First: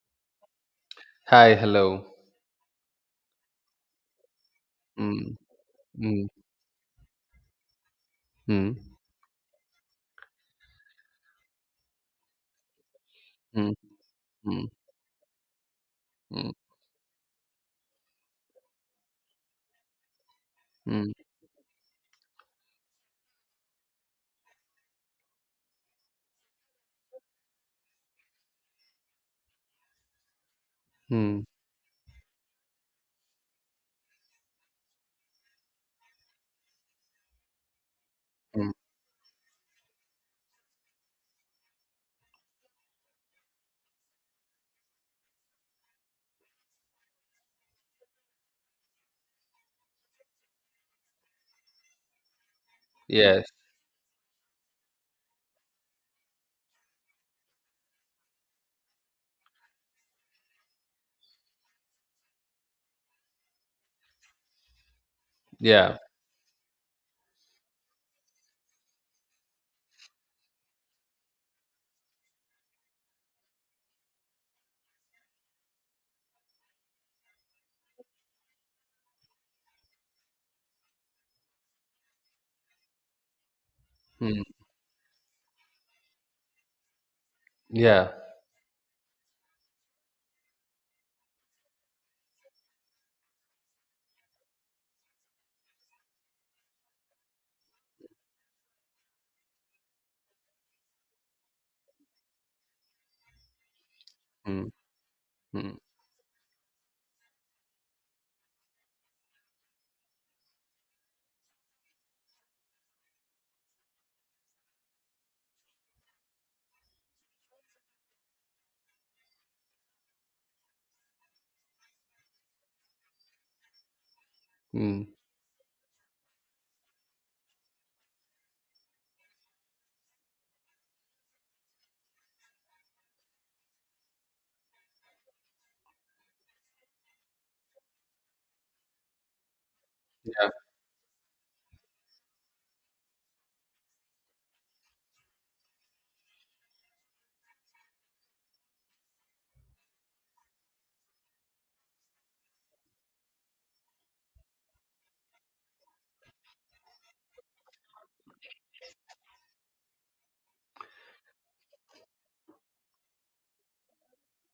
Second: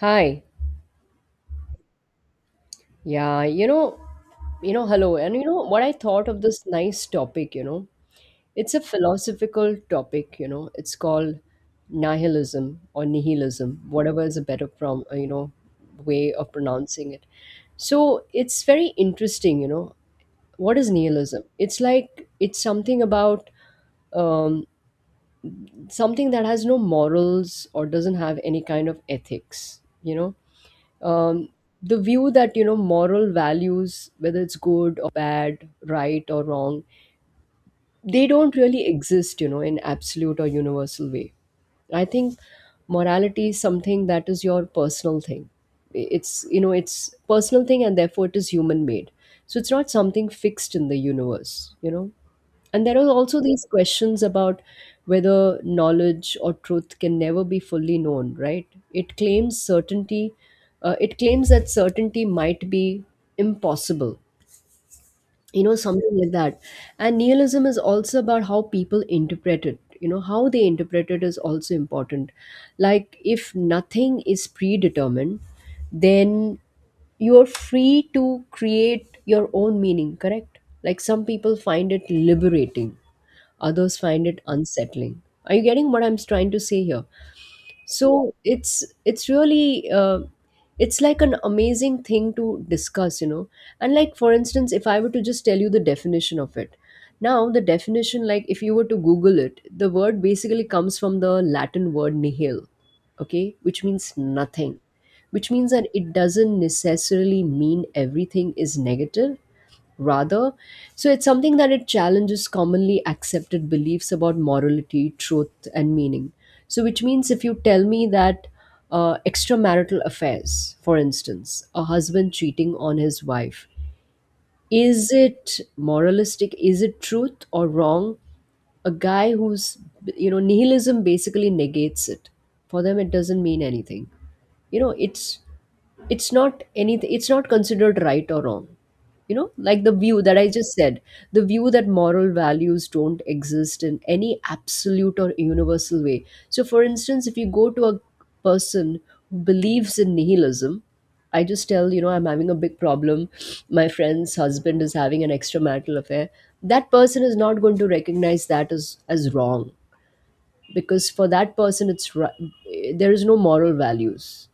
Hi. Hi, hello. Yeah, you know, Hello. And Mm, you know what I mm, thought of this nice topic, you know? It's mm, a philosophical topic, you know. It's called nihilism or mm, nihilism, whatever is a better mm, way mm, of pronouncing it. So, it's very interesting, you know. What is mm, nihilism? It's like it's something about um, something that has no morals or doesn't have any kind of ethics, you know? mm, um, the view that, you know, moral values, whether it's good or bad, right or wrong, they don't mm. really exist, you know, in absolute or universal way. I think morality is something that is your personal thing. It's, you know, it's personal thing and therefore it is human made. So it's not something fixed in the universe, you know. And there are also Yes, these questions about whether knowledge or truth can never be fully known, right? It claims certainty, it claims that certainty might be impossible, you know, yeah, something like that. And nihilism is also about how people interpret it. You know, how they interpret it is also important. Like, if nothing is predetermined, then you're free to create your own meaning, correct? Like, some people find it liberating, others find it mm, unsettling. Are you getting what I'm trying to say here? yeah, So it's really it's like an amazing thing to discuss, you know. And like, for instance, if I were to just tell you the definition of it. Now the definition, like, if you were to google it, the word basically comes from the Latin word nihil, okay, which means mm, nothing. Which means mm, that it doesn't necessarily mean everything is negative rather. So it's something that it challenges commonly accepted beliefs about morality, truth, and meaning. So, which means if you tell me that, extramarital affairs, for instance, a husband cheating on his wife, mm, is it moralistic? Is it truth or wrong? A guy who's, you know, nihilism basically negates it. For them, it doesn't mean anything you know it's it's not anything. It's not considered right or wrong, you know, like the view that I yeah, just said. The view that moral values don't exist in any absolute or universal way. So for instance, if you go to a person who believes in nihilism, I just tell, you know, I'm having a big problem, my friend's husband is having an extramarital affair, that person is not going to recognize that as wrong, because for that person there is no moral values.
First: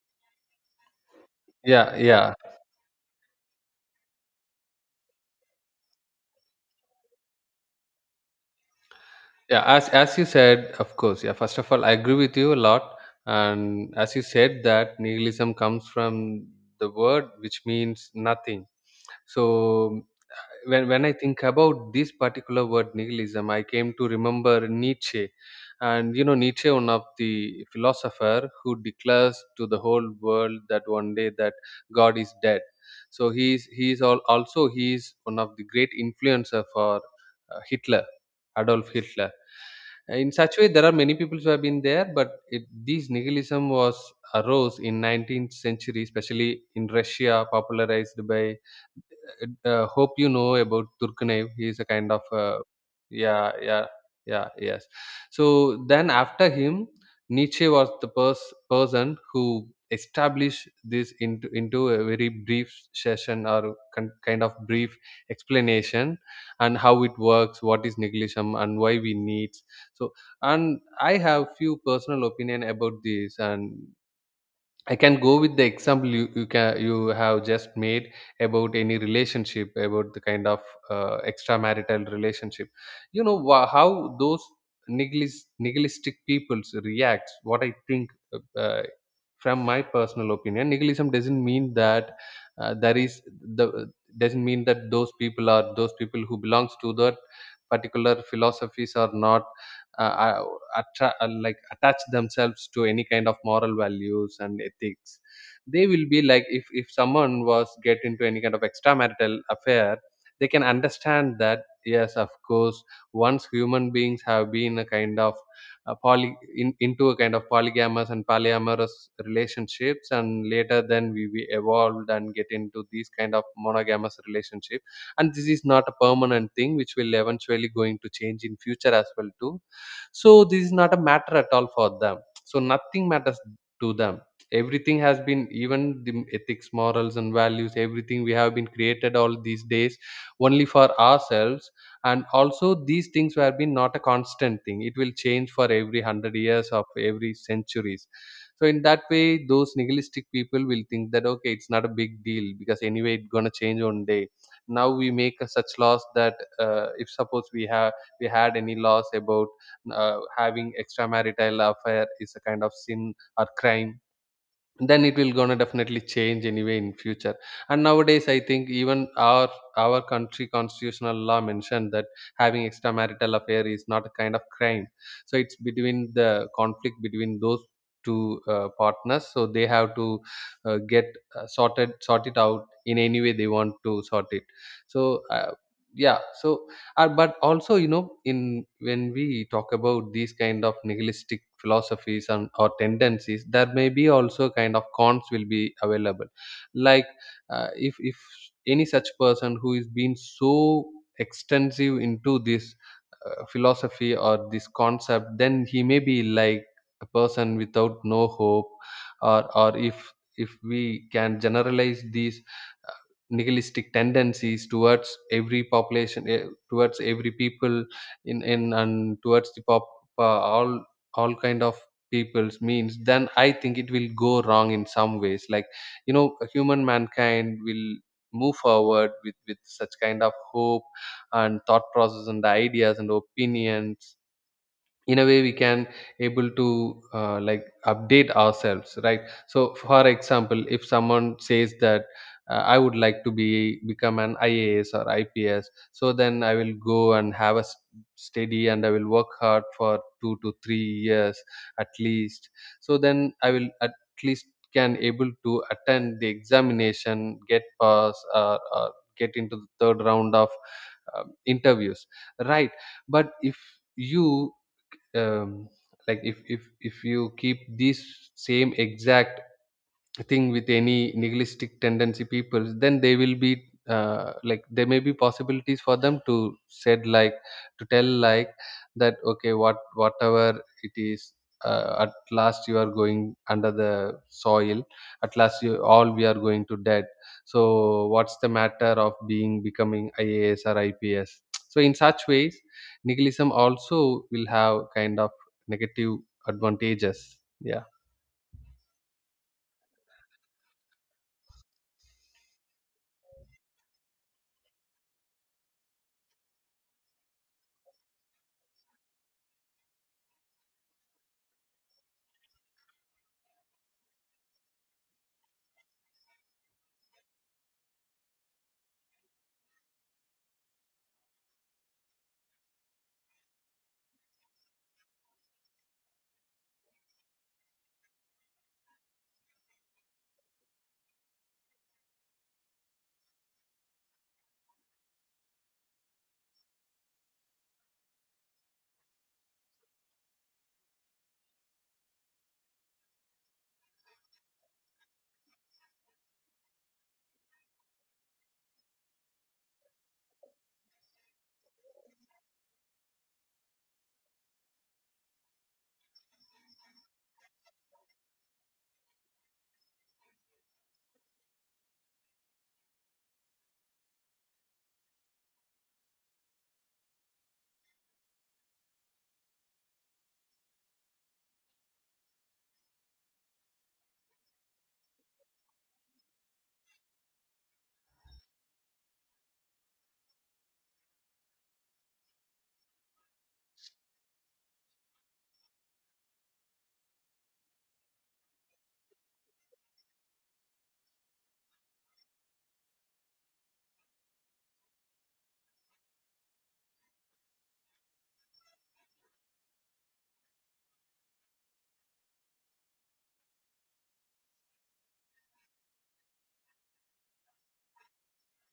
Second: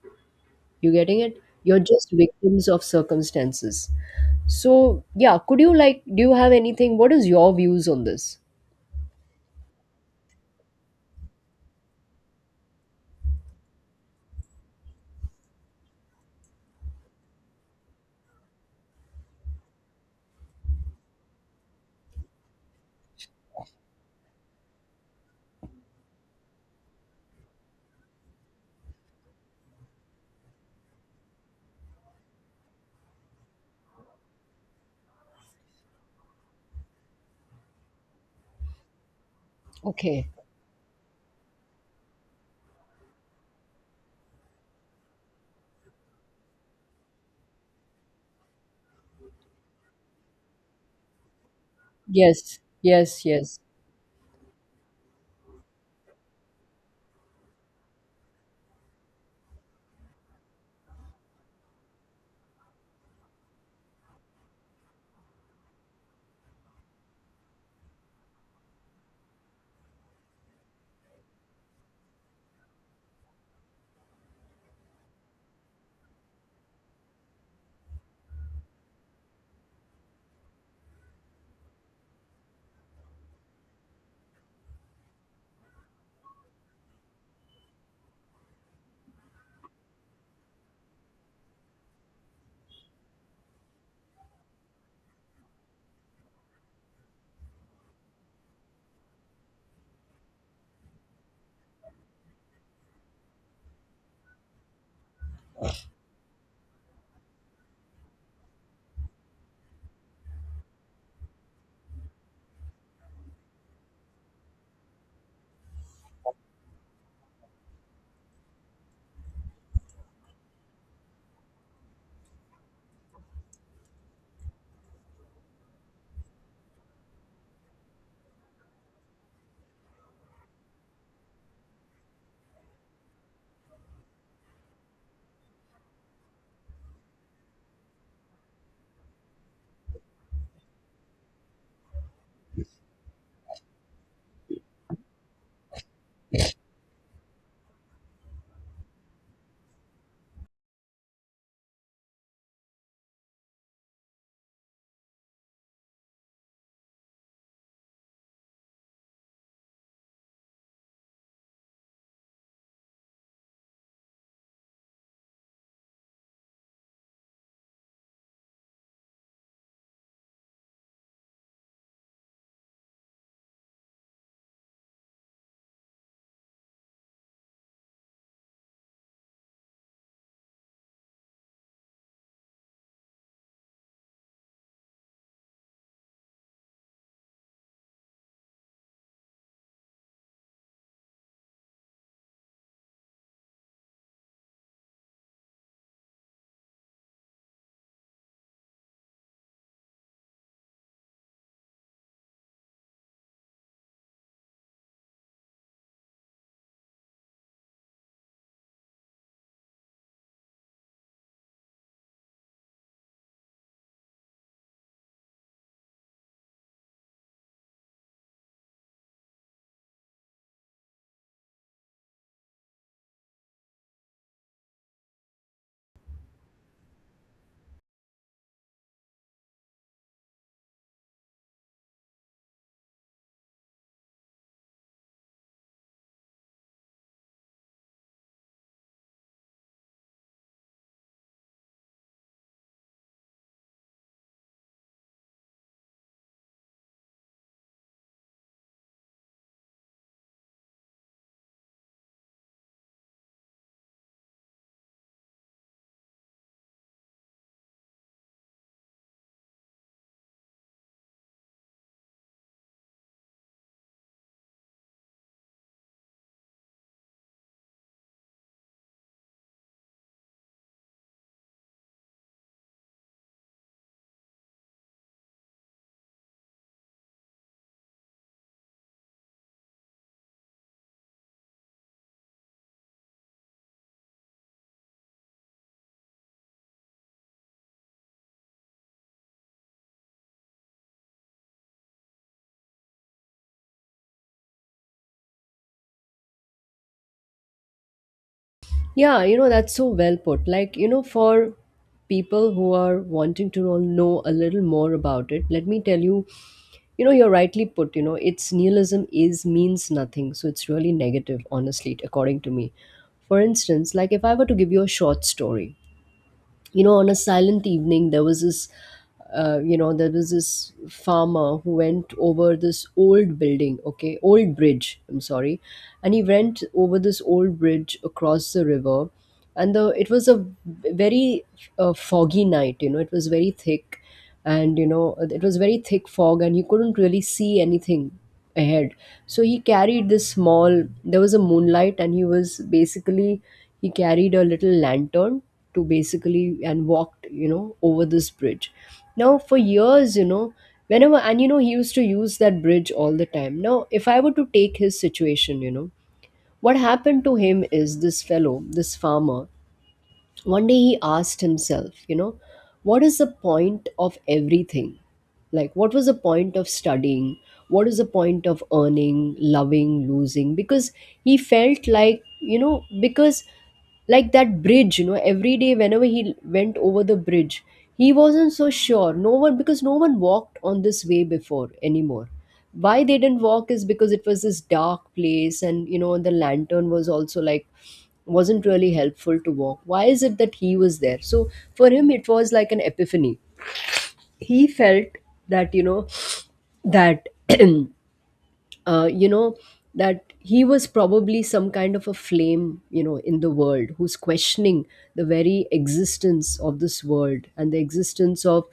You getting it? You're yeah, just yeah, victims of circumstances. So, yeah, could you like, do you have anything? What is your views on this? yeah. As you said, of course, yeah. First of all, I agree with you a lot, and as you said that nihilism comes from the word which means nothing. So when I think about this particular word nihilism, I came to remember Nietzsche, and you know Nietzsche, one of the philosopher who declares to the whole world that one day that God is dead. So he's all, also he's one of the great influencer for Hitler, Adolf Hitler. Okay. In such way, there are many people who have been there, but it, these nihilism was arose in 19th century, especially in Russia, popularized by. Hope you know about Turkmenev. He is a kind of. Yes, yes, Yeah, yes. yeah, yeah, yes. So then after him, Nietzsche was the person who established this into a very brief session or kind of brief explanation and how it works, what is nihilism, and why we need so. And I have few personal opinion about this, and I can go with the example you have just made about any relationship, about the kind of extramarital relationship. You know how those nihilistic peoples react. What I think, from my personal opinion, nihilism doesn't mean that there is the doesn't mean that those people are those people who belongs to that particular philosophies are not uh, uh, like attach themselves to any kind of moral values and ethics. They will be like, if someone was get into any kind of extramarital affair they can understand that, yes, of course, once human beings have been a kind of into a kind of polygamous and polyamorous relationships, and later then we evolved and get into these kind of monogamous relationship, and this is not a permanent thing which will eventually going to change in future as well too. So this is not a matter at all for them. So nothing matters to them. Everything has been, even the ethics, morals, and values, everything we have been created all these days only for ourselves. And also, these things have been not a constant thing. It will change for every 100 years of every centuries. So in that way, those nihilistic people will think that, okay, it's not a big deal because anyway, it's gonna change one day. Now we make a such laws that, if suppose we had any laws about having extramarital affair is a kind of sin or crime, then it will gonna definitely change anyway in future. And nowadays I think even our country constitutional law mentioned that having extramarital affair is not a kind of crime. So it's between the conflict between those two partners, so they have to get sort it out in any way they want to sort it. So, yeah. So, but also, in when we talk about these kind of nihilistic philosophies and or tendencies, there may be also kind of cons will be available. Like, if any such person who is been so extensive into this philosophy or this concept, then he may be like a person without no hope, or if we can generalize these uh, nihilistic tendencies towards every population, towards every people, in and towards the pop uh, all all kind of people's means, then I think it will go wrong in some ways, like you know human mankind will move forward with such kind of hope and thought process and ideas and opinions, in a way we can able to like update ourselves, right? So for example, if someone says that, I would like to be become an IAS or IPS, so then I will go and have a steady and I will work hard for 2 to 3 years at least, so then I will at least can able to attend the examination, get pass, or get into the third round of interviews, right? But if you, um, like if you keep this same exact thing with any nihilistic tendency people, then they will be, like, there may be possibilities for them to said like, to tell like that, okay, whatever it is, at last you are going under the soil, at last you all we are going to dead. So what's the matter of being becoming IAS or IPS? So in such ways nihilism also will have kind of negative advantages. Yeah, Yeah, you know, that's so well put. Like, you know, for people who are wanting to know a little more about it, let me tell you, you know, you're rightly put, you know, it's nihilism is means nothing. So it's really negative, honestly, according to me. For instance, like if I were to give you a short story, you know, on a silent evening, there was this, there was this farmer who went over this old building okay old bridge, I'm sorry, and he went over this old bridge across the river. And the it was a very foggy night, you know, it was very thick. And you know, it was very thick fog and he couldn't really see anything ahead. So he carried this small there was a moonlight and he was basically he carried a little lantern to basically and walked, you know, over this bridge. Now for years, you know, whenever, and you know, he used to use that bridge all the time. Now if I were to take his situation, you know, what happened to him is, this fellow, this farmer, one day he asked himself, you know, what is the point of everything? Like what was the point of studying? What is the point of earning, loving, losing? Because he felt like, you know, because like that bridge, you know, every day whenever he went over the bridge, he wasn't so sure. No one, because no one walked on this way before anymore. Why they didn't walk is because it was this dark place, and you know the lantern was also like, wasn't really helpful to walk. Why is it that he was there? So for him it was like an epiphany. He felt that, you know, that you know, that he was probably some kind of a flame, you know, in the world, who's questioning the very existence of this world and the existence of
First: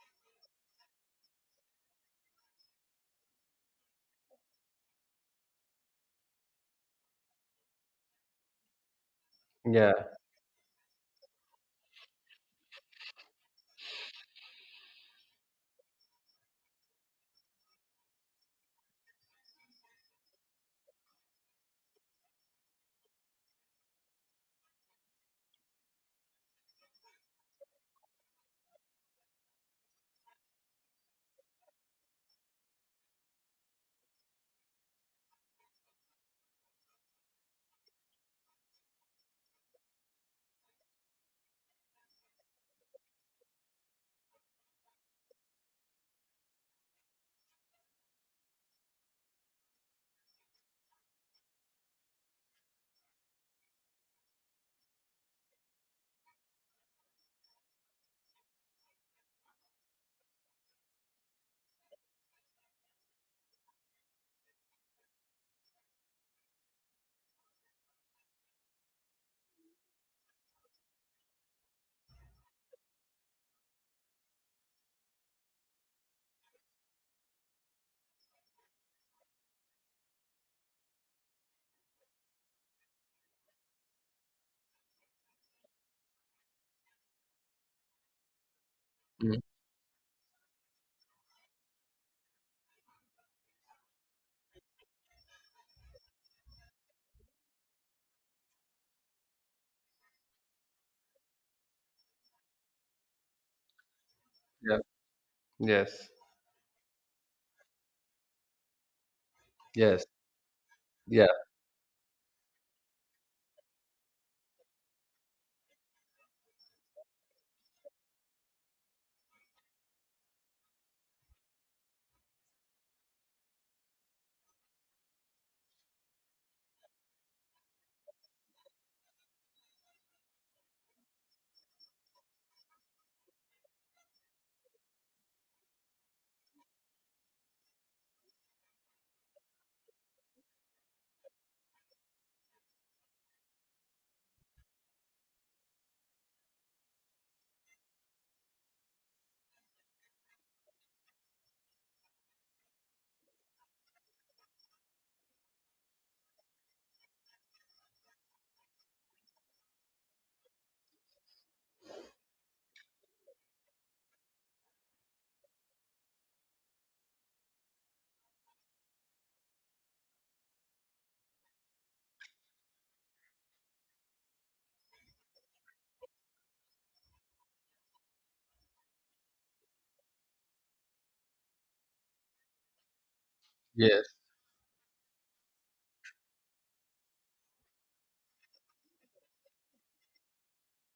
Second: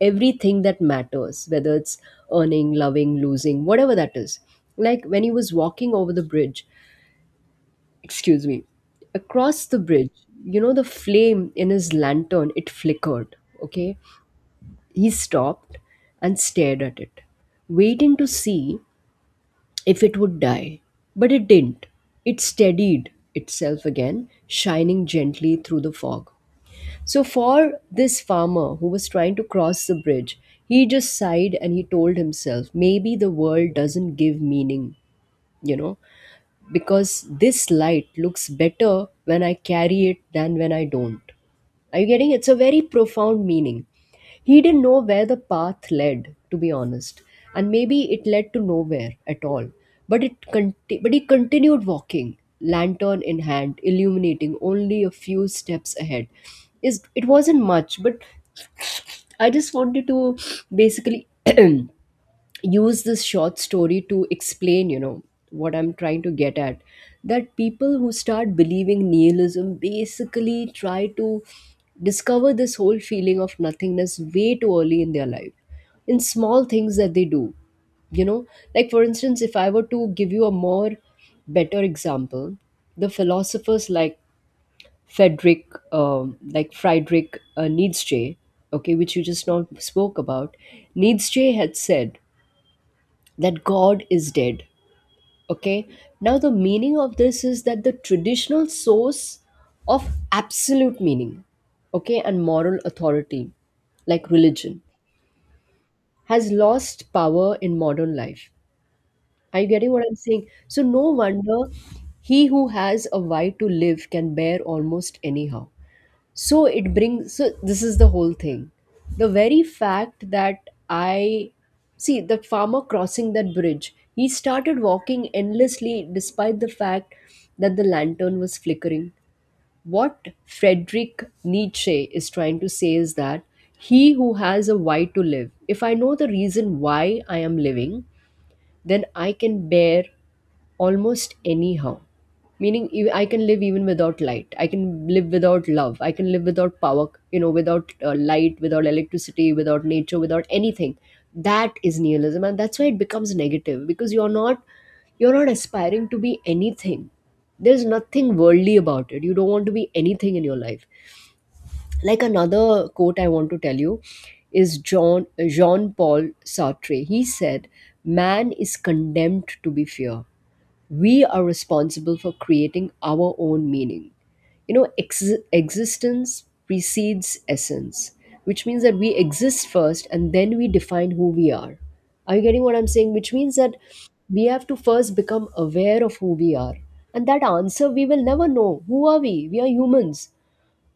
everything that matters, whether it's earning, loving, losing, whatever that is. Like when he was walking over the bridge, excuse me, across the yeah. bridge, you know, the flame in his lantern, it flickered. Okay. He stopped and stared at it, waiting to see if it would die. But it didn't. It steadied itself again, shining gently through the fog. So, for this farmer who was trying to cross the bridge, he just sighed and he told himself, maybe the world doesn't give meaning, you know, because this light looks better when I carry it than when I don't. Are you getting it? It's a very profound meaning. He didn't know where the path led, to be honest, and maybe it led to nowhere at all. But he continued walking, lantern in hand, illuminating only a few steps ahead. Is it wasn't much, but I just wanted to basically use this short story to explain, you know, what I'm trying to get at. That people who start believing nihilism basically try to discover this whole feeling of nothingness way too early in their life, in small things that they do. You know, like for instance, if I were to give you a more better example, the philosophers like Friedrich Nietzsche, okay, which you Mm. just now spoke about, Nietzsche had said that God is dead. Okay. Now, the meaning of this is that the traditional source of absolute meaning, okay, and moral authority, like Yeah, religion, yes. has lost power in modern life. Are you getting what Yes, I'm saying? So, no yeah, wonder, he who has a why to live can bear almost anyhow. So it brings, so this is the whole thing. The very fact that I see the farmer crossing that bridge, he started walking endlessly despite the fact that the lantern was flickering. What Friedrich Nietzsche is trying to say is that he who has a why to live, if I know the reason why I am living, then I can bear almost anyhow. Meaning I can live even without light, I can live without love, I can live without power, you know, without light, without electricity, without nature, without anything. That is nihilism, and that's why it becomes negative, because you're not aspiring to be anything. There's nothing worldly about it, you don't want to be anything in your life. Like another quote I want to tell you is John Jean Paul Sartre. He said, "Man is condemned to be fear, we are responsible for creating our own meaning." You know, existence precedes essence, which means that we exist first and then we define who we are. Are you getting what I'm saying? Which means that yes, we have to first become aware of who we are. And that answer we will never know. Who are we? We are humans.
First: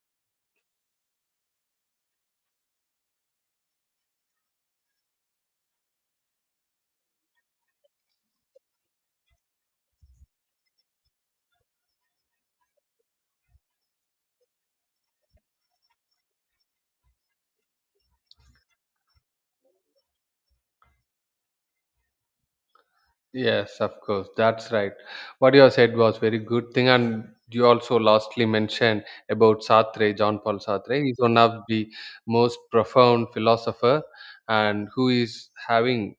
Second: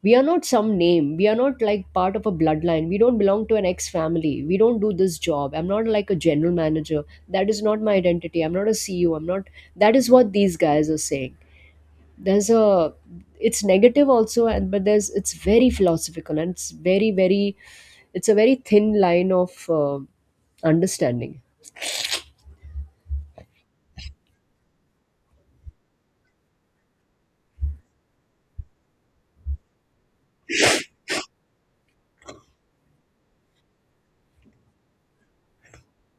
We are not some name, we are not like part of a bloodline, we don't belong to an ex family, we don't do this job. I'm not like a general manager, that is not my identity. I'm not a CEO, I'm not. That is what these guys are saying. There's a, it's negative also, and but there's, it's very philosophical, and it's very very it's a very thin line of understanding. yes, of course. That's right. What you have said was very good thing, and you also lastly mentioned about Sartre, John Paul Sartre. He's one of the most profound philosopher, and who is having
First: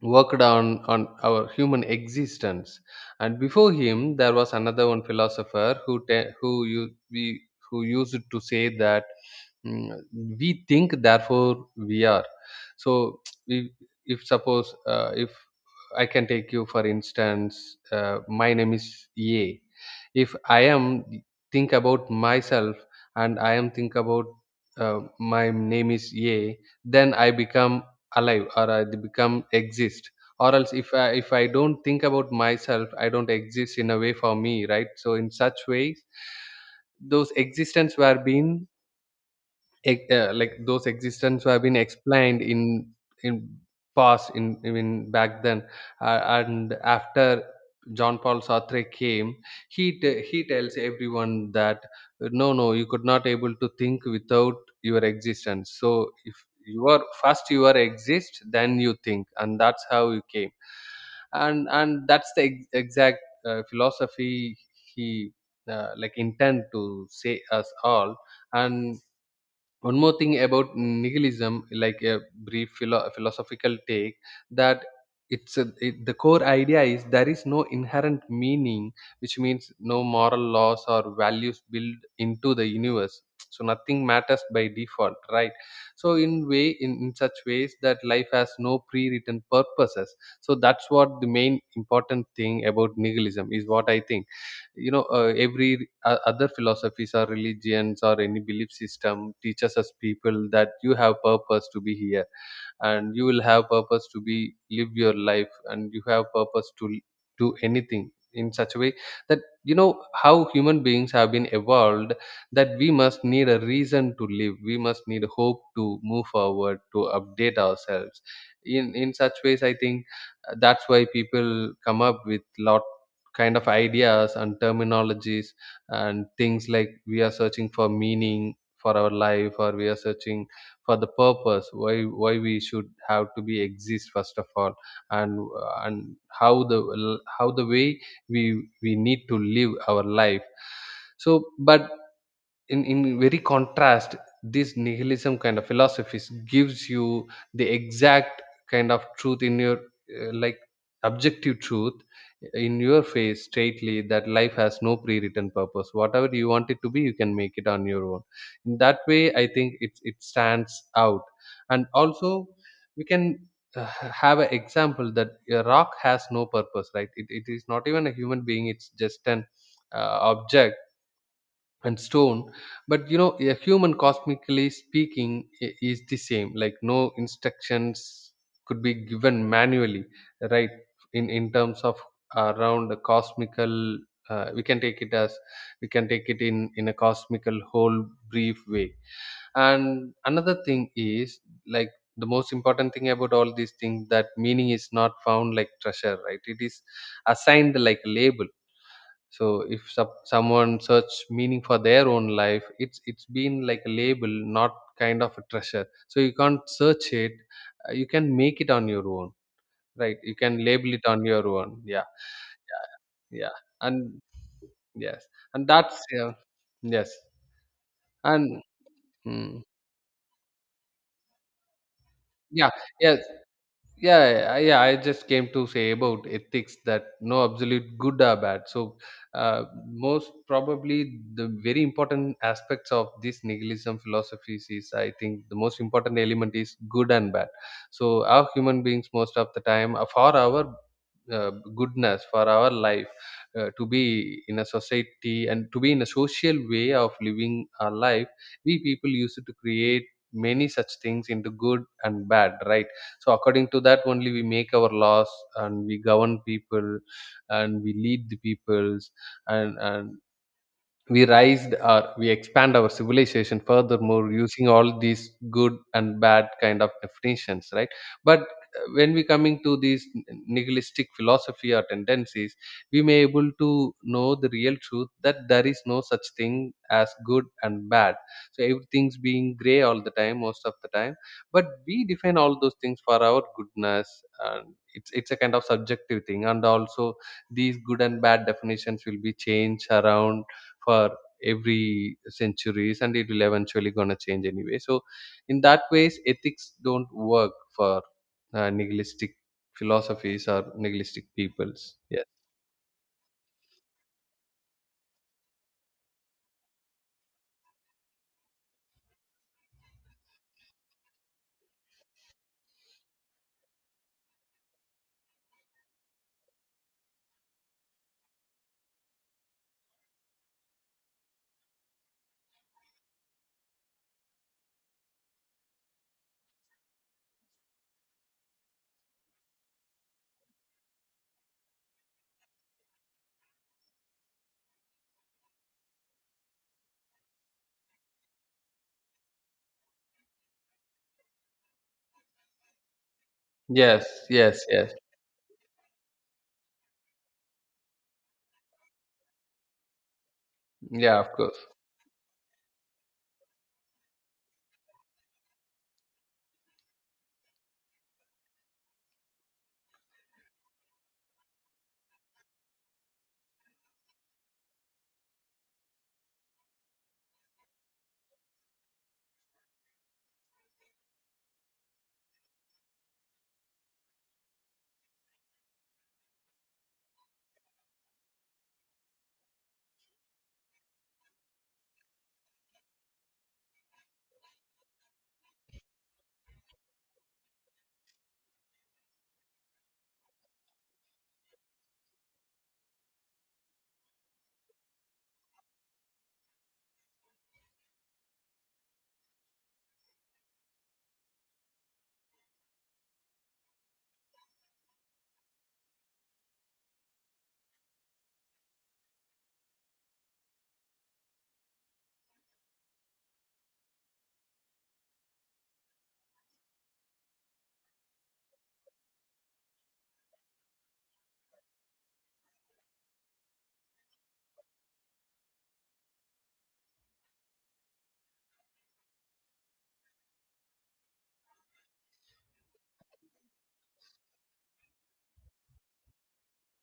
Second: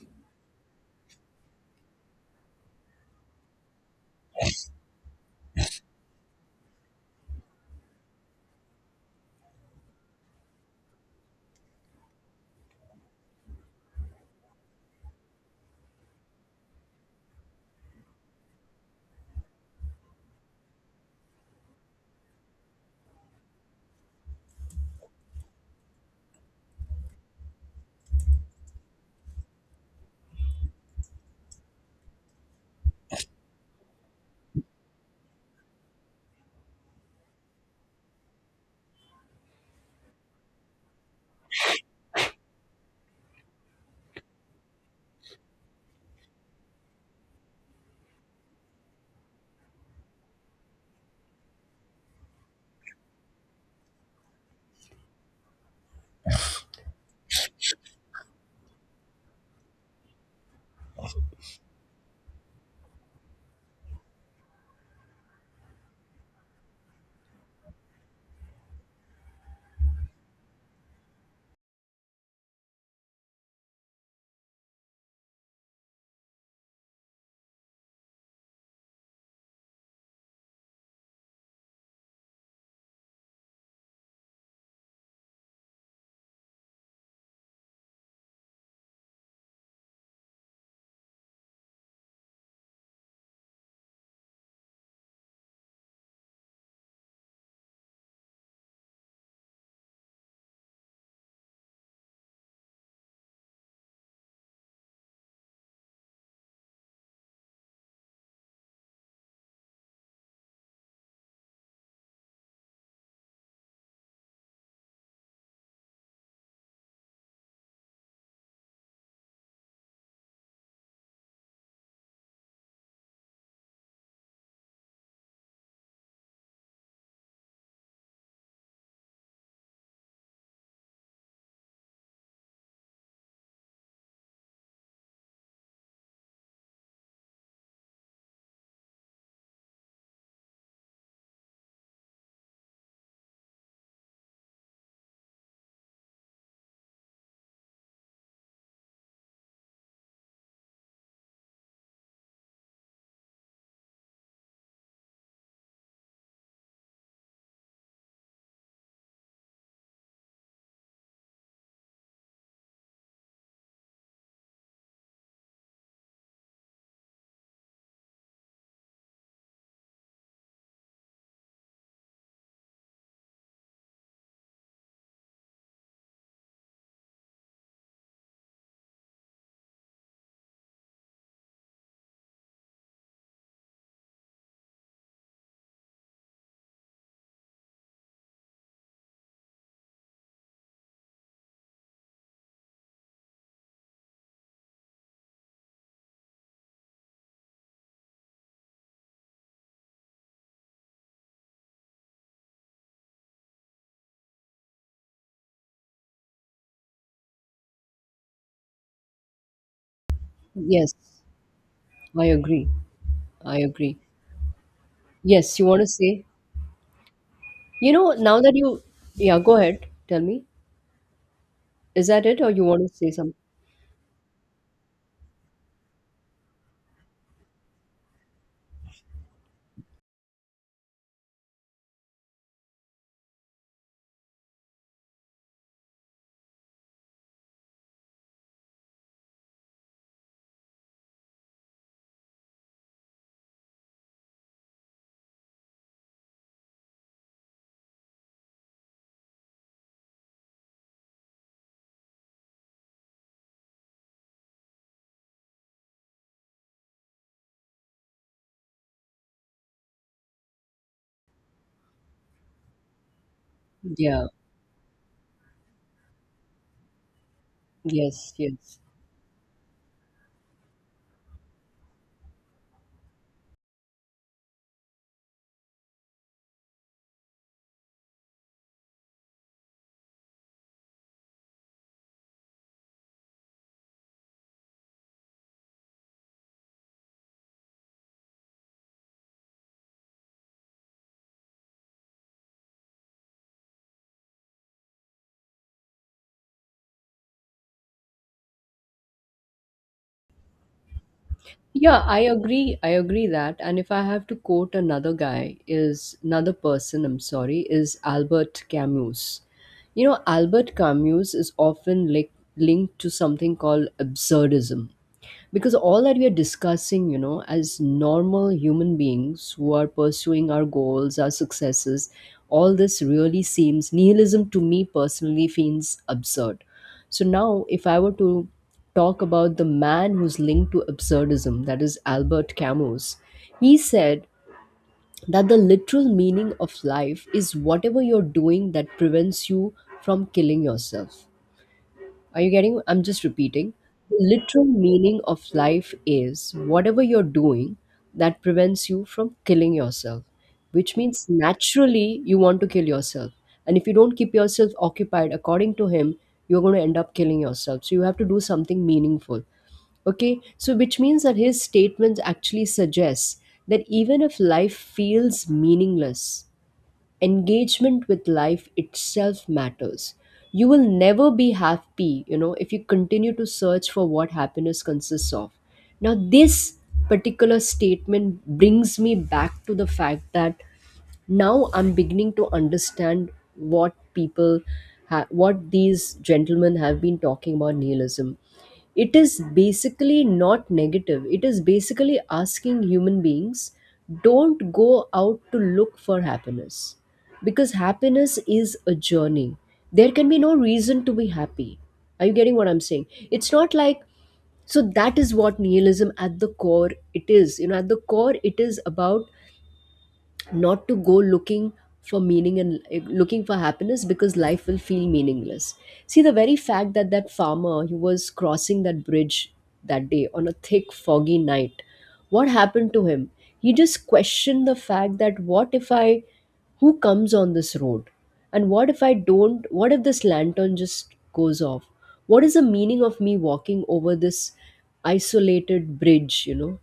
worked on our human existence. And before him, there was another one philosopher who te- who you we who used to say that Mm, we think therefore we are. So, we, if suppose, if I can take you, for instance, my name is a, if I am think about myself, and I am think about, my name is a, then I become alive or I become exist, or else if I don't think about myself I don't exist in a way for me, right? So in such ways those existence were being, like those existence have been explained in past, in even back then. And after John Paul Sartre came, he tells everyone that, no you could not able to think without your existence. So if you are first, you are exist, then you think, and that's how you came. And that's the exact philosophy he like intend to say us all. And one more thing about nihilism, like a brief philosophical take, that the core idea is there is no inherent meaning, which means no moral laws or values built into the universe, so nothing matters by default, right? So in way in such ways, that life has no pre-written purposes. So that's what the main important thing about nihilism is, what I think. Every other philosophies or religions or any belief system teaches us people that you have purpose to be here, and you will have purpose to be live your life, and you have purpose to do anything, in such a way that you know how human beings have been evolved, that we must need a reason to live, we must need hope to move forward, to update ourselves in such ways, I think. That's why people come up with lot kind of ideas and terminologies and things, like we are searching for meaning for our life, or we are searching for the purpose why we should have to be exist first of all, and and how the way we need to live our life. So but in very contrast, this nihilism kind of philosophies gives you the exact kind of truth in your, like, objective truth, in your face straightly, that life has no pre-written purpose, whatever you want it to be you can make it on your own. In that way I think it stands out. And also we can, uh, have an example that a rock has no purpose, right? It is not even a human being, it's just an object and stone. But a human, cosmically speaking, is the same, like no instructions could be given manually, right? In terms of around the cosmical, uh, we can take it as we can take it in a cosmical whole brief way. And another thing is, like the most important thing about all these things, that meaning is not found like treasure, right? It is assigned like a label. So if someone search meaning for their own life, it's been like a label, not kind of a treasure, so you can't search it. You can make it on your own, right? You can label Yes, it on your own. Yeah, I agree. yeah, yeah. I agree. and yes Yes, and you want to that's say? yeah, yes You know, now that and you, yeah, go mm, ahead, tell me. Is that it, or you yeah want to say yes something? yeah yeah yeah, I just came to say about ethics that no absolute good or bad. So most probably the very important aspects of this nihilism philosophies is, I think, the most important element is good and bad. So our human beings most of the time, for our goodness, for our life, to be in a society and to be in a social way of living our life, we people used to create many such things into good and bad, right? So according to that only, we make our laws, and we govern people, and we lead the peoples, and we raised our, we expand our civilization Yeah, furthermore using all these good and bad kind of definitions, right? yes, But yes. When we coming to these nihilistic philosophy or tendencies, we may able to know the real truth that there is no such thing as good and bad. So everything's being gray all the time, most of the time. But we define all those things for our goodness, and it's a kind of subjective thing, and also these good and bad definitions will be changed around for every centuries, and it will eventually gonna change anyway. So in that ways, ethics don't work for nihilistic philosophies or nihilistic peoples. Yeah, I Yes. agree. I agree that. And if I have to quote another guy, is another person, I'm sorry, is Albert Camus. You know, Albert Camus is often linked to something called absurdism. Because all that we are discussing, you know, as normal human beings who are pursuing our goals, our successes, all this really seems nihilism, to me personally, feels absurd. So now, if I were to talk about the man who's linked to absurdism, that is Albert Camus. He said that the literal meaning of life is whatever you're doing that prevents you from killing yourself. Are you getting? I'm just repeating. Yes. The Yes. literal Yes. meaning of life is whatever you're doing that prevents you from killing yourself, which Yeah, means of course. naturally you want to kill yourself. And if you don't keep yourself occupied, according to him, you're going to end up killing yourself. So you have to do something meaningful. Okay, so which means that his statements actually suggests that even if life feels meaningless, engagement with life itself matters. You will never be happy, you know, if you continue to search for what happiness consists of. Now this particular statement brings me back to the fact that now I'm beginning to understand what people what these gentlemen have been talking about nihilism. It is basically not negative, it is basically asking human beings don't go out to look for happiness, because happiness is a journey. There can be no reason to be happy. Are you getting what I'm saying? It's not like, so that is what nihilism at the core it is. You know, at the core it is about not to go looking for meaning and looking for happiness, because life will feel meaningless. See, the very fact that farmer, he was crossing that bridge that day on a thick foggy night, what happened to him? He just questioned the fact that what if I, who comes on this road, and what if I don't, what if this lantern just goes off, what is the meaning of me walking over this isolated bridge, you know?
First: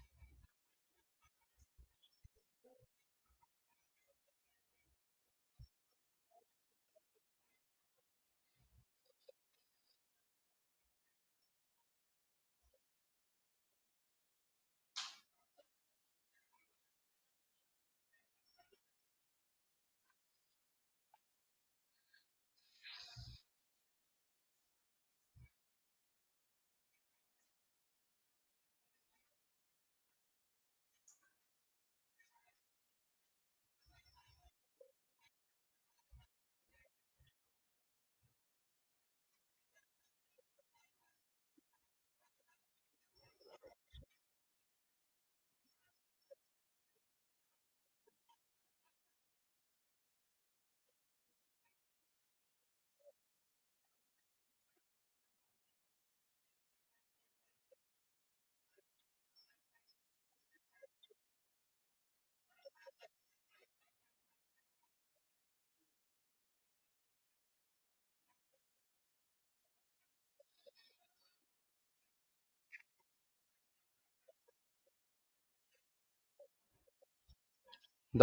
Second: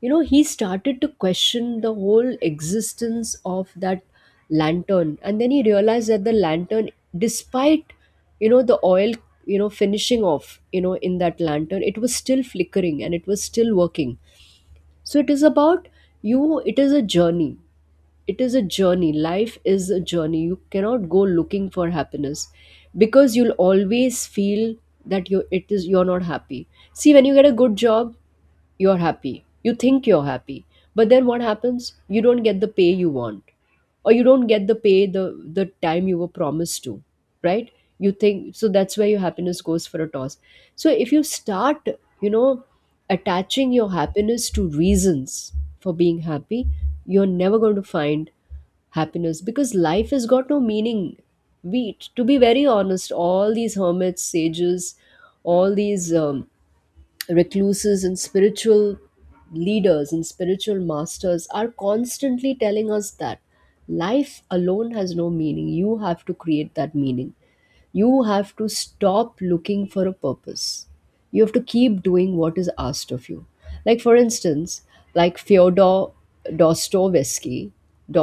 You know, he started to question the whole existence of that lantern, and then he realized that the lantern, despite, you know, the oil, you know, finishing off, you know, in that lantern, it was still flickering and it was still working. So it is about, you, it is a journey, it is a journey, life is a journey, you cannot go looking for happiness, because you'll always feel that you, it is, you're not happy. See, when you get a good job, you're happy. You think you're happy. But then what happens? You don't get the pay you want. Or you don't get the pay, the time you were promised to. Right? You think, so that's where your happiness goes for a toss. So if you start, you know, attaching your happiness to reasons for being happy, you're never going to find happiness, because life has got no meaning. We, to be very honest, all these hermits, sages, all these recluses and spiritual leaders and spiritual masters are constantly telling us that life alone has no meaning. You have to create that meaning, you have to stop looking for a purpose. You have to keep doing what is asked of you. Like, for instance, like Fyodor Dostoevsky,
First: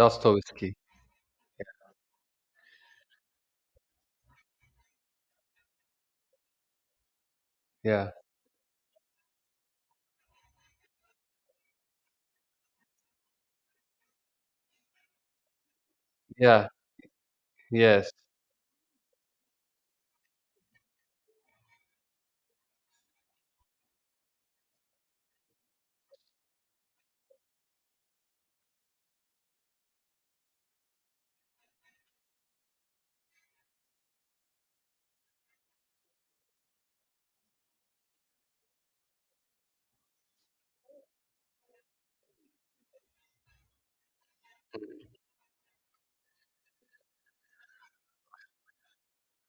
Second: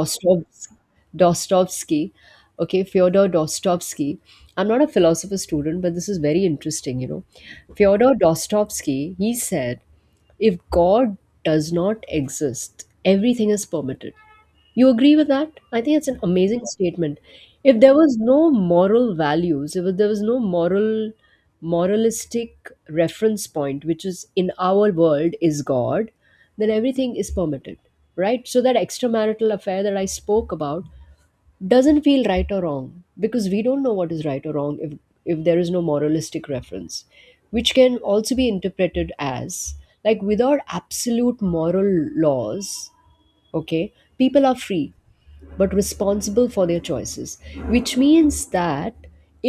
Dostoevsky. Dostoevsky, okay, Fyodor Dostoevsky. I'm not a philosopher student, but this is very interesting, you know. Yeah, Fyodor Dostoevsky, he said if God does not exist, everything is permitted. You agree with that? I think it's an amazing yeah. statement. If there Yes. was no moral values, if there was no moral, moralistic reference point, which is in our world is God, then everything is permitted, right? So that extramarital affair that I spoke about, doesn't feel right or wrong, because we don't know what is right or wrong if there is no moralistic reference, which can also be interpreted as like without absolute moral laws. Okay, people are free but responsible for their choices, which means that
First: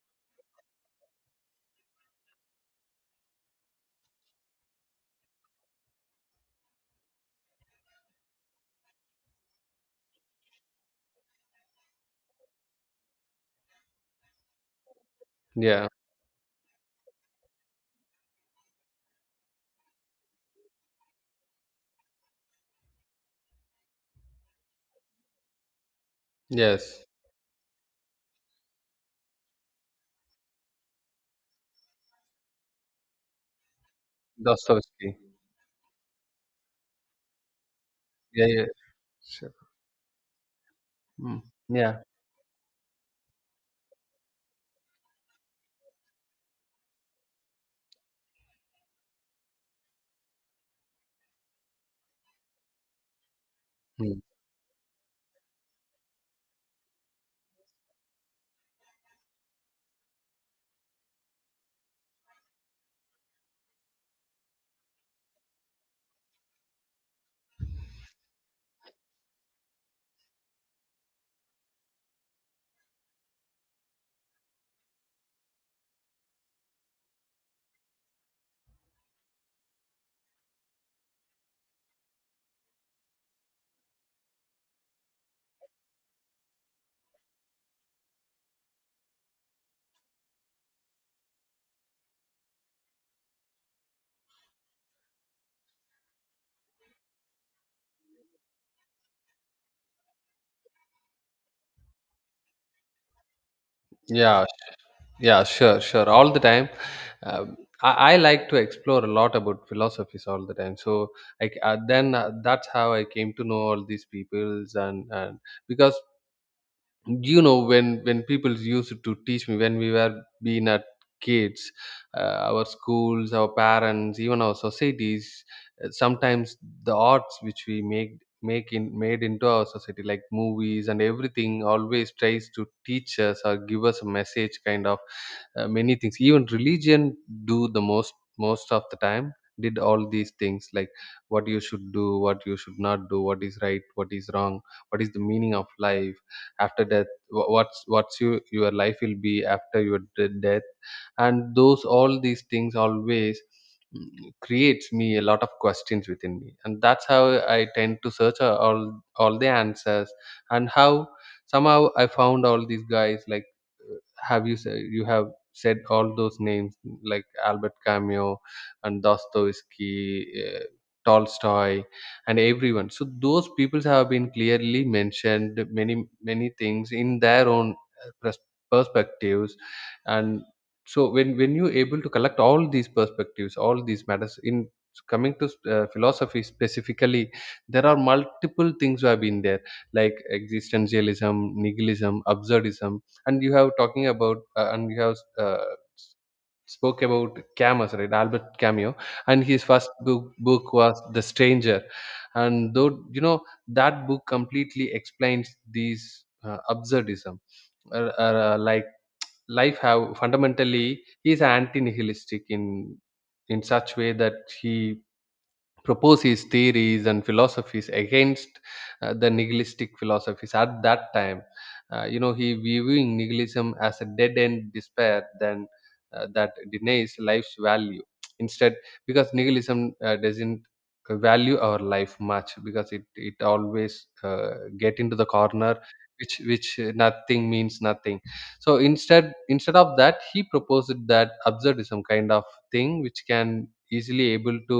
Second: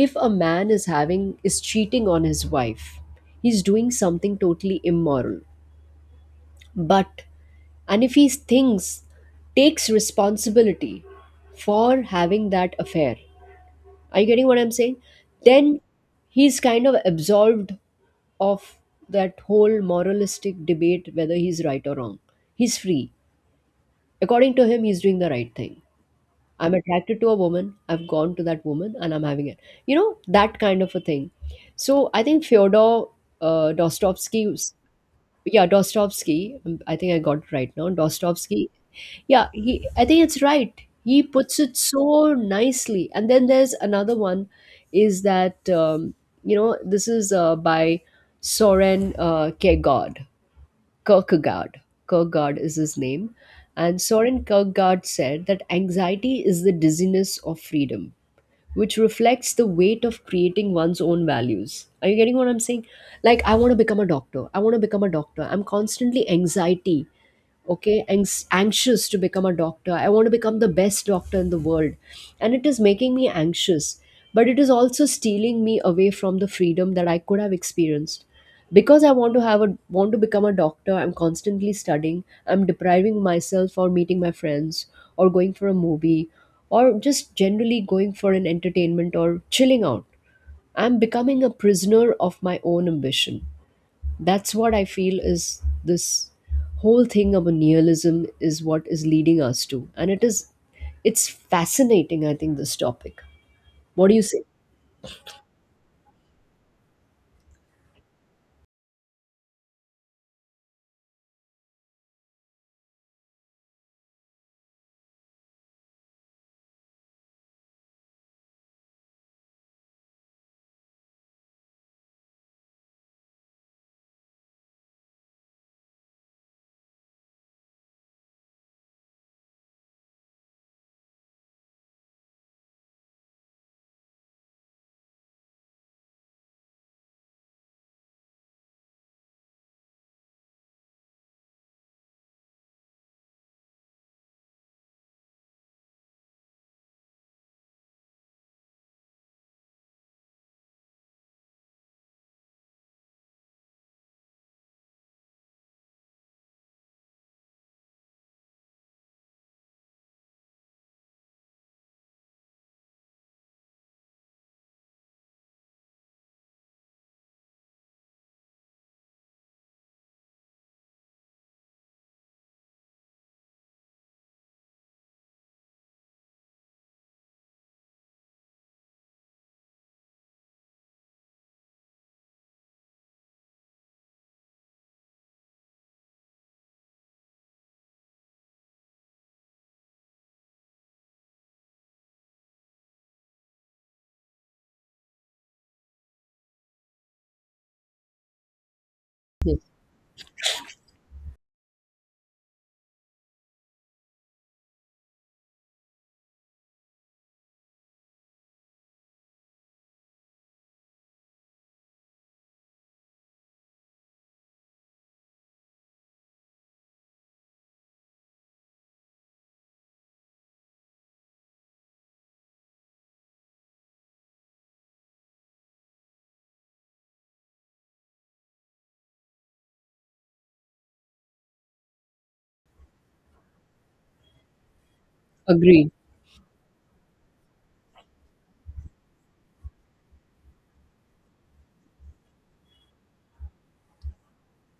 if a man is having, is cheating on his wife, he's doing something totally immoral, but, and if he thinks, takes responsibility for having that affair, are you getting what I'm saying? Then Yeah. he's kind of absolved of that whole moralistic debate whether he's right or wrong. He's free. According to him, he's doing the right thing. I'm Yes. attracted to a woman, I've gone to that woman, and I'm having it. You know, that kind of a thing. So I think Fyodor Dostoevsky, Dostoevsky. yeah, Dostoevsky. I think I got it right now. Yeah, yeah. Dostoevsky. Yeah, Sure. he. I think it's right. He Mm. puts it Yeah. so nicely. And then there's another one, is that you know, this is by Soren Kierkegaard. Kierkegaard. Kierkegaard is his name, and Mm. Soren Kierkegaard said that anxiety is the dizziness of freedom, which reflects the weight of creating one's own values. Are you getting what I'm saying? Like, I want to become a doctor. I want to become a doctor. I'm constantly anxiety, okay, anxious to become a doctor. I want to become the best doctor in the world, and it is making me anxious, but it is also stealing me away from the freedom that I could have experienced, because I want to have a, want to become a doctor. I'm constantly studying, I'm depriving myself for meeting my friends, or going for a movie, or just generally going for an entertainment or chilling out. I'm becoming a prisoner of my own ambition. That's what I feel is this whole thing about nihilism is what is leading us to, and it is, it's fascinating. I think this topic, what do you say? Yeah. Yeah, sure, sure. All the time. I like to explore a lot about philosophies all the time. So, like then that's how I came to know all these peoples, and because you know, when people used to teach me when we were being at kids, our schools, our parents, even our societies, sometimes the arts which we make in made into our society, like movies and everything, always tries to teach us or give us a message kind of, many things, even religion do, the most of the time, did all these things like what you should do, what you should not do, what is right, what is wrong, what is the meaning of life after death, what's you, your life will be after your death. And those all these things always, creates me a lot of questions within me. And that's how I tend to search all the answers. And how somehow I found all these guys like, have you said, you have said all those names, like Albert Camus, and Dostoevsky, uh, Tolstoy, and everyone. So those peoples have been clearly mentioned many many things in their own uh, pers- perspectives. And so when you able to collect all these perspectives, all these matters in coming to philosophy specifically, there are multiple things have been there, like existentialism, nihilism, absurdism. And you have talking about and you have spoke about Camus, right? Albert Camus, and his Yes. first book was The Stranger, and though you know, that book completely explains these absurdism, uh, like life have. Fundamentally he is anti-nihilistic in such way that he propose his theories and philosophies against the nihilistic philosophies at that time. You know, he viewing nihilism as a dead-end despair than that denies life's value. Instead, because nihilism doesn't value our life much, because it always get into the corner, Agree. which nothing means nothing. So instead of that, he proposed that absurdism kind of thing, which can easily able to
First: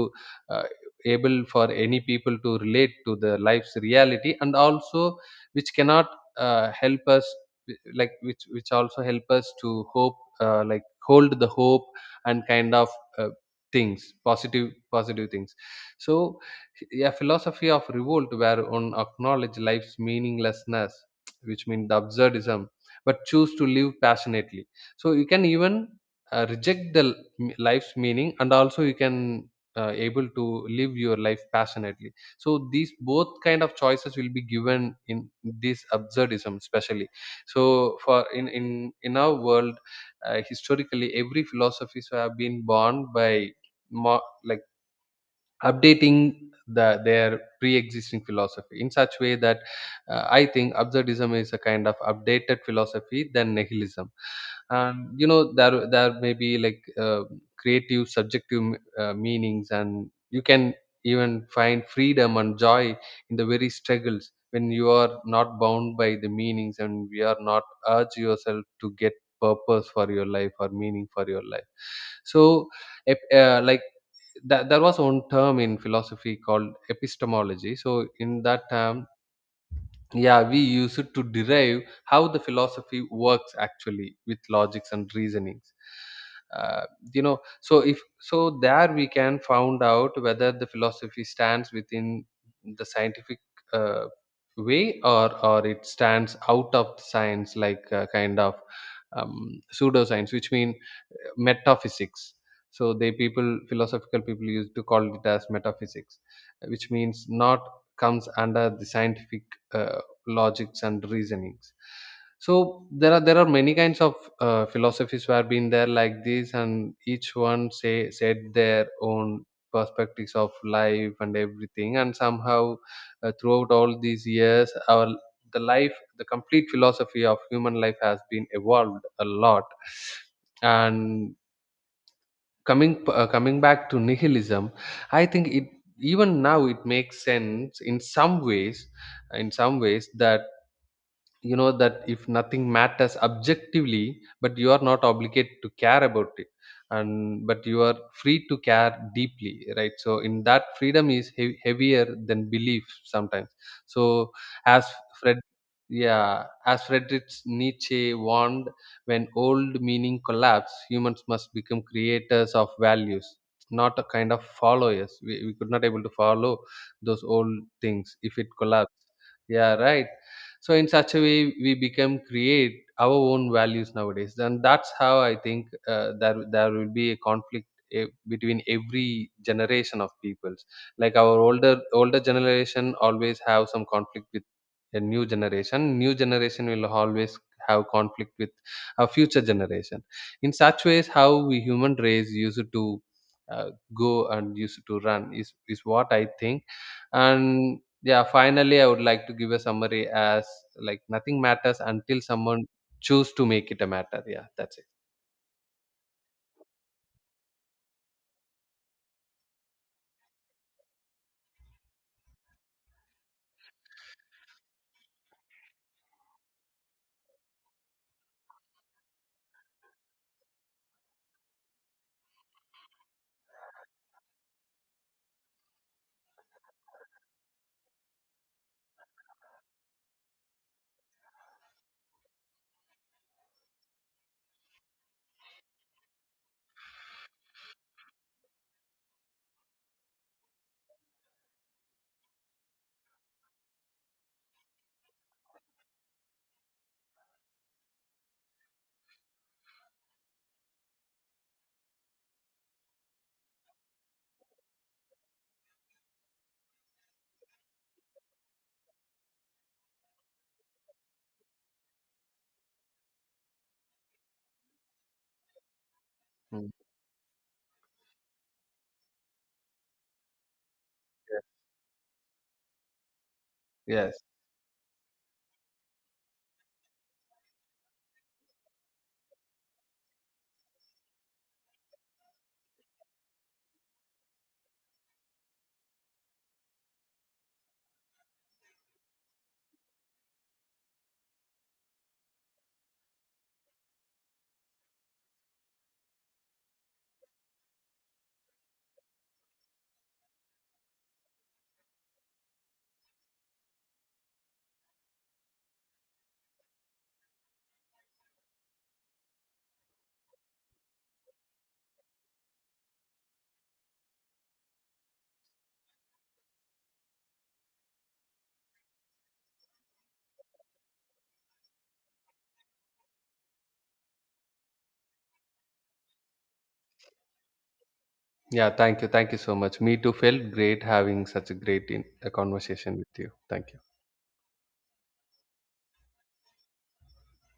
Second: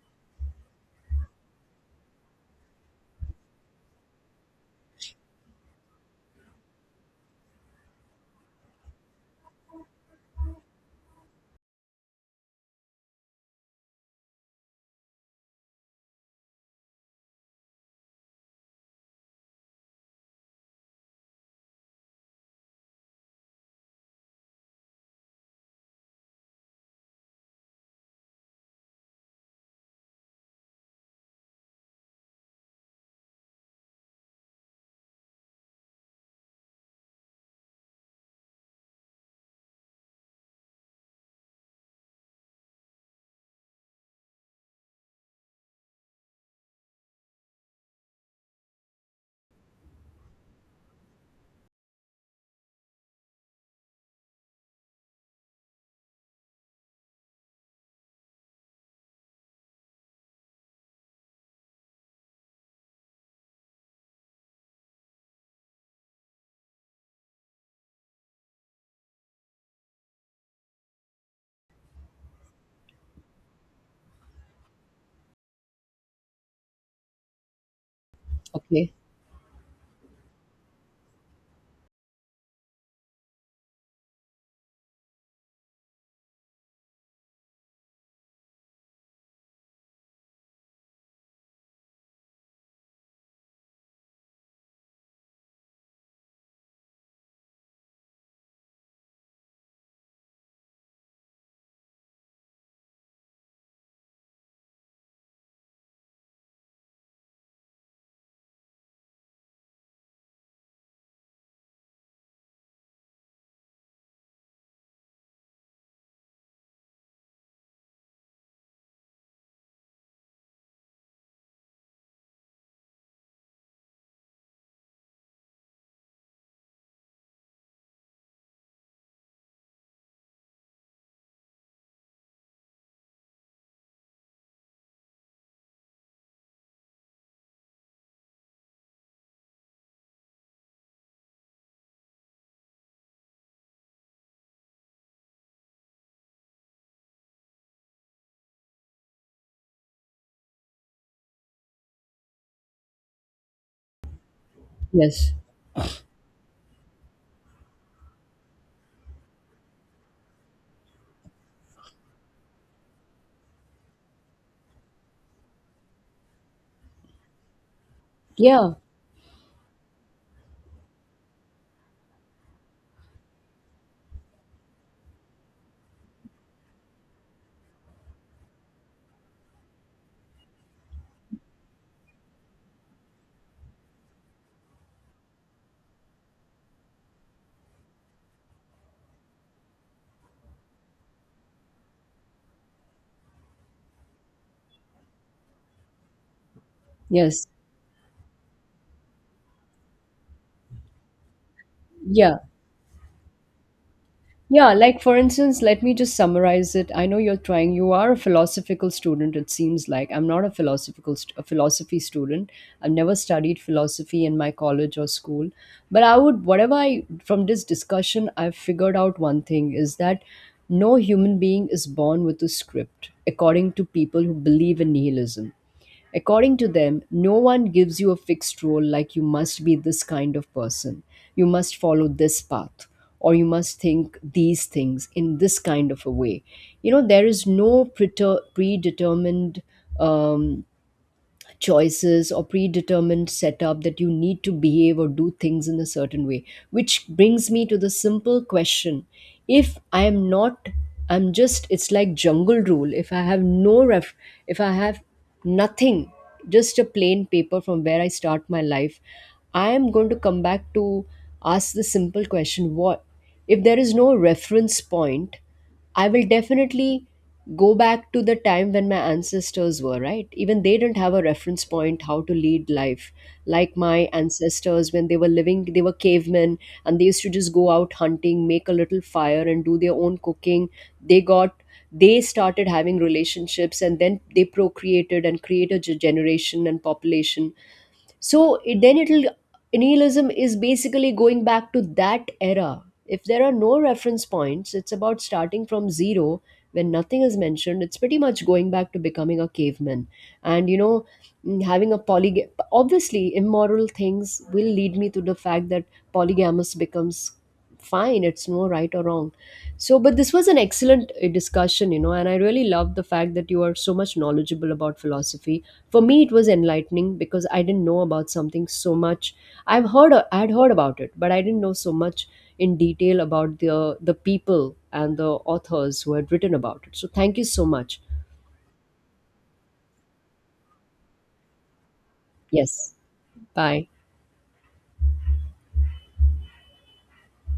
uh, able for any people to relate to the life's reality, and also which cannot help us, like which also help us to hope, like hold the hope, and kind of uh, things, positive things. So a philosophy of revolt where one acknowledge life's meaninglessness, which means the absurdism, but choose to live passionately. So you can even reject the life's meaning, and also you can able to live your life passionately. So these both kind of choices will be given in this absurdism especially. So for in our world, historically every philosophies have been born by, more like, updating the, their pre-existing philosophy in such way that I think absurdism is a kind of updated philosophy than nihilism. And you know, there may be like, creative subjective meanings, and you can even find freedom and joy in the very struggles when you are not bound by the meanings, and we are not urge yourself to get purpose for your life or meaning for your life. So if, like, that there was one term in philosophy called epistemology. So in that Okay. term, yeah, we use it to derive how the philosophy works actually with logics and reasonings. uh, you know, so if, so there we can found out whether the philosophy stands within the scientific uh, way, or it stands out of science, like kind of pseudoscience, which mean metaphysics. So they people, philosophical people, used to call it as metaphysics, which means not comes under the scientific uh, logics and reasonings. So there are many kinds of philosophies who have been there like this, and each one say said their own perspectives of life and everything. And somehow throughout all these years, our, the life, the complete philosophy of human life has been evolved a lot. And coming back to nihilism, I think it, even now it makes sense in some ways, in some ways, that you know, that if nothing matters objectively, but you are not obligated to care about it, and but you are free to care deeply, right? So in that, freedom is heavier than belief sometimes. So as Yes. fred yeah as Friedrich Nietzsche warned, when old meaning collapse, humans must become creators of values, not a kind of followers. We could not able to follow those old things if it Yeah. collapsed. Yeah, right. So in such a way, we become create our own values nowadays. And that's how I think, there will be a conflict, between every generation of peoples. Like our older generation always have some conflict with a new generation. New generation will always have conflict with a future generation. In such ways how we human race used to uh, go and used to run is what I think. Yes. And yeah, finally, I would like to give a summary as, like, nothing matters until Yeah. someone choose to make it a matter. Yeah, Yeah, that's it. like for instance, let me just summarize it. I know you're trying. You are a philosophical student. It seems like I'm not a philosophical a philosophy student. I've never studied philosophy in my college or school. But I would, whatever I from this discussion, I've figured out one thing is that no human being is born with a script. According to people who believe in nihilism, according to them, no one gives you a fixed role, like you must be this kind of person, you must follow this path, or you must think these things in this kind of a way. You know, there is no predetermined um, choices or predetermined setup that you need to behave or do things in a certain way, which brings me to the simple question, if I am not, I'm just, it's like jungle rule, if I have no ref, if I have nothing, just a plain paper from where I start my life, I am going to come back to ask the simple question, what if there is no reference point, I will Mm. definitely go back to the time when my ancestors were, right? Even they didn't have a Yeah. reference point how to lead life. Like my Yes. ancestors, when they were living, they were cavemen, and they used to just go out hunting, make a little fire, and do their own cooking. They got, they started having relationships and then they procreated and created a generation and population, so it, then it'll, nihilism is basically going back to that era. If there are no reference points, it's about starting from zero. When nothing is mentioned, it's pretty much going back to becoming a caveman. And you know, having a poly, obviously immoral things will lead me to the fact that polygamous becomes fine, it's no right or wrong. So, but this was an excellent discussion, you know, and I really love the fact that you are so much knowledgeable about philosophy. For me, it was enlightening because I didn't know about something so much. I've heard, I had heard about it, but I didn't know so much in detail about the people and the authors who had written about it. So thank you so much. Yeah, thank you. Thank you so much. Me too felt great having such a great in, a Yes. conversation with you. Thank you. Bye.